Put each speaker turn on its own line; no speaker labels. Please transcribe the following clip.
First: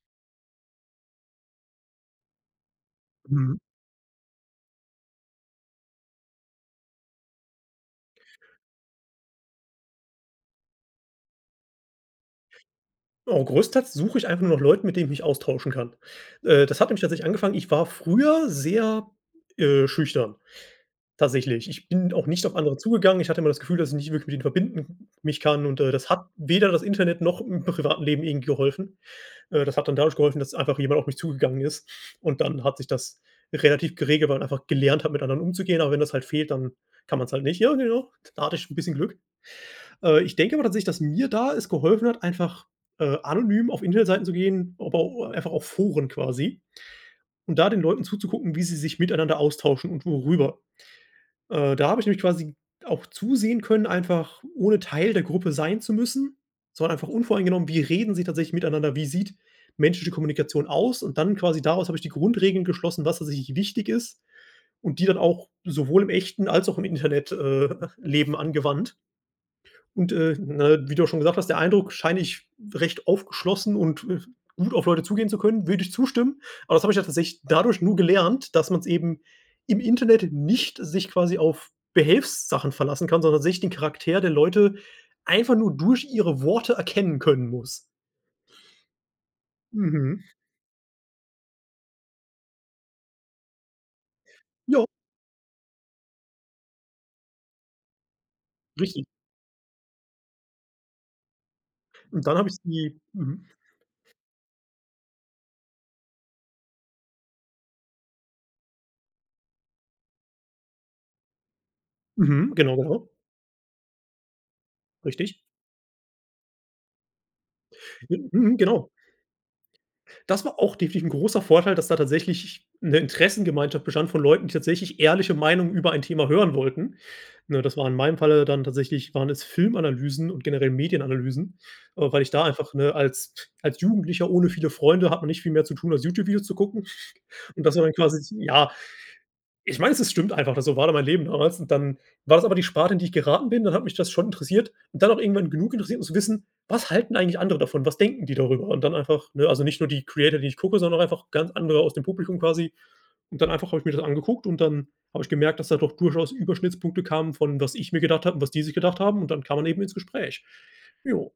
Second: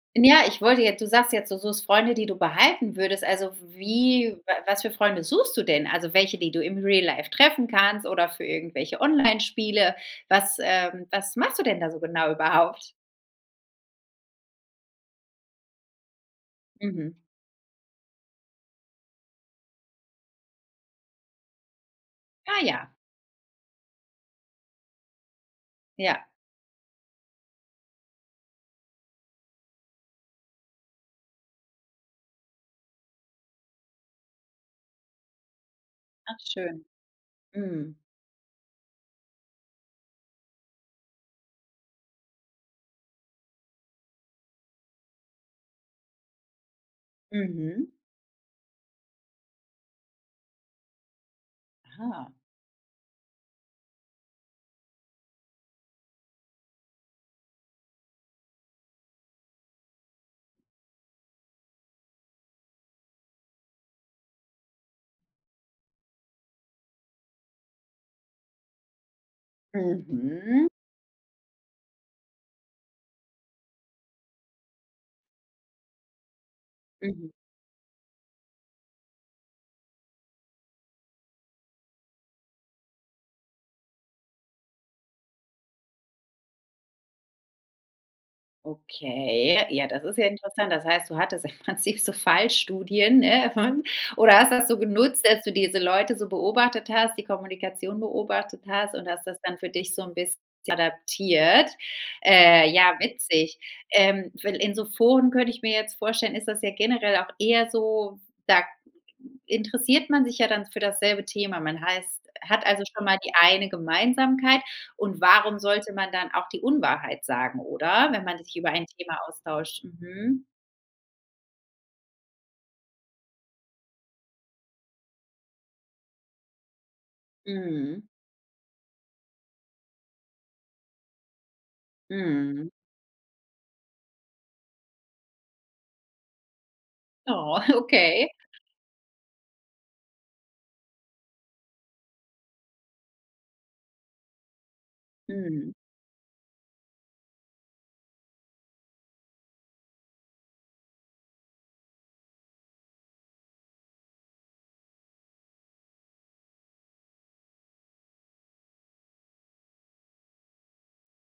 Ja, ich wollte jetzt du sagst jetzt, du suchst Freunde, die du behalten würdest. Also
Mhm.
w wie wa was für Freunde suchst du denn? Also welche, die du im Real Life treffen kannst oder für irgendwelche Onlinespiele? Was, ähm, was machst du denn da so genau überhaupt?
Oh, großteils suche ich einfach nach Leuten, mit denen ich mich austauschen kann. Äh, das hat nämlich
Mhm.
tatsächlich angefangen ich war früher sehr, äh, schüchtern, tatsächlich. Ich bin auch nicht auf
Ah
andere
ja.
zugegangen. Ich hatte immer das Gefühl, dass ich nicht wirklich mit ihnen verbinden mich kann und, äh, das
Ja.
hat weder das Internet noch im privaten Leben irgendwie geholfen. Äh, das hat dann dadurch geholfen, dass einfach jemand auf mich zugegangen ist und dann hat sich das relativ geregelt, man einfach gelernt hat, mit anderen umzugehen, aber wenn das halt
Ach
fehlt, dann
schön.
kann man's halt nicht. Ja
Mhm.
genau. Da hatte ich 'n bisschen Glück. Äh, ich denke aber tatsächlich, dass mir da es geholfen hat, einfach, äh, anonym auf Internetseiten zu gehen, aber o einfach auf Foren quasi und da den
Mhm.
Leuten zuzugucken, wie sie sich miteinander austauschen und worüber. Äh, da habe ich nämlich
Ah.
quasi auch zusehen können, einfach ohne Teil der Gruppe sein zu müssen. Es war einfach unvoreingenommen, wie reden sie tatsächlich miteinander? Wie sieht menschliche Kommunikation aus? Und dann, quasi daraus, hab ich die Grundregeln geschlossen, was tatsächlich wichtig ist und die dann auch sowohl im echten als auch im Internet, äh, Leben angewandt. Und, äh,
Mhm.
ne, wie du schon gesagt hast, der Eindruck scheine ich recht aufgeschlossen und, äh, gut auf Leute zugehen zu können. Würde ich zustimmen. Aber das habe ich ja
Mhm.
tatsächlich dadurch nur gelernt, dass man's eben im Internet nicht sich quasi auf Behelfssachen verlassen kann, sondern sich den Charakter der Leute einfach nur durch ihre Worte erkennen können muss.
Okay, ja, das ist
Mhm.
ja interessant. Das heißt, du hattest im Prinzip so Fallstudien. [unintelligible] Oder hast du das so
Ja.
genutzt, dass du diese Leute so beobachtet hast, die Kommunikation beobachtet hast
Richtig.
und hast das dann für dich so 'n bisschen adaptiert.
Und dann habe ich
Äh, ja,
die mhm.
witzig. Ähm, we in so Foren könnte ich mir jetzt vorstellen, ist das ja generell auch eher so, f da interessiert man sich ja dann für dasselbe Thema. Man heißt
Mhm,
hat
genau,
also schon
genau.
mal die eine Gemeinsamkeit und
Richtig.
warum sollte man dann auch die Unwahrheit sagen, oder, wenn man sich
Mhm,
über ein
genau.
Thema austauscht? Mhm.
Das war auch definitiv 'n großer Vorteil, dass da tatsächlich ch 'ne Interessengemeinschaft bestand von Leuten, die tatsächlich ehrliche Meinungen über ein Thema hören wollten. Ne, das war in
Mhm.
meinem Falle dann tatsächlich waren es Filmanalysen und generell Medienanalysen, äh, weil ich da
Mhm.
einfach, ne, als als Jugendlicher ohne viele Freunde hat man nicht viel mehr zu tun, als YouTube-Videos zu gucken.
Oh,
Und dass man dann quasi
okay.
ja, ich weiß, es stimmt einfach, so war da mein Leben damals. Dann war das aber die Sparte, in die ich geraten bin. Dann hat mich das schon interessiert und dann auch irgendwann
Mhm.
genug interessiert, um zu wissen, was halten eigentlich andere davon? Was denken die darüber? Und dann einfach, ne, also nicht nur die Creator, die ich gucke, sondern auch einfach ganz andere aus dem Publikum quasi. Und dann einfach habe ich mir das angeguckt und dann habe ich gemerkt, dass da doch durchaus Überschnittspunkte kamen von, was ich mir gedacht habe und was die sich gedacht haben. Und dann kam man eben ins Gespräch. Ja.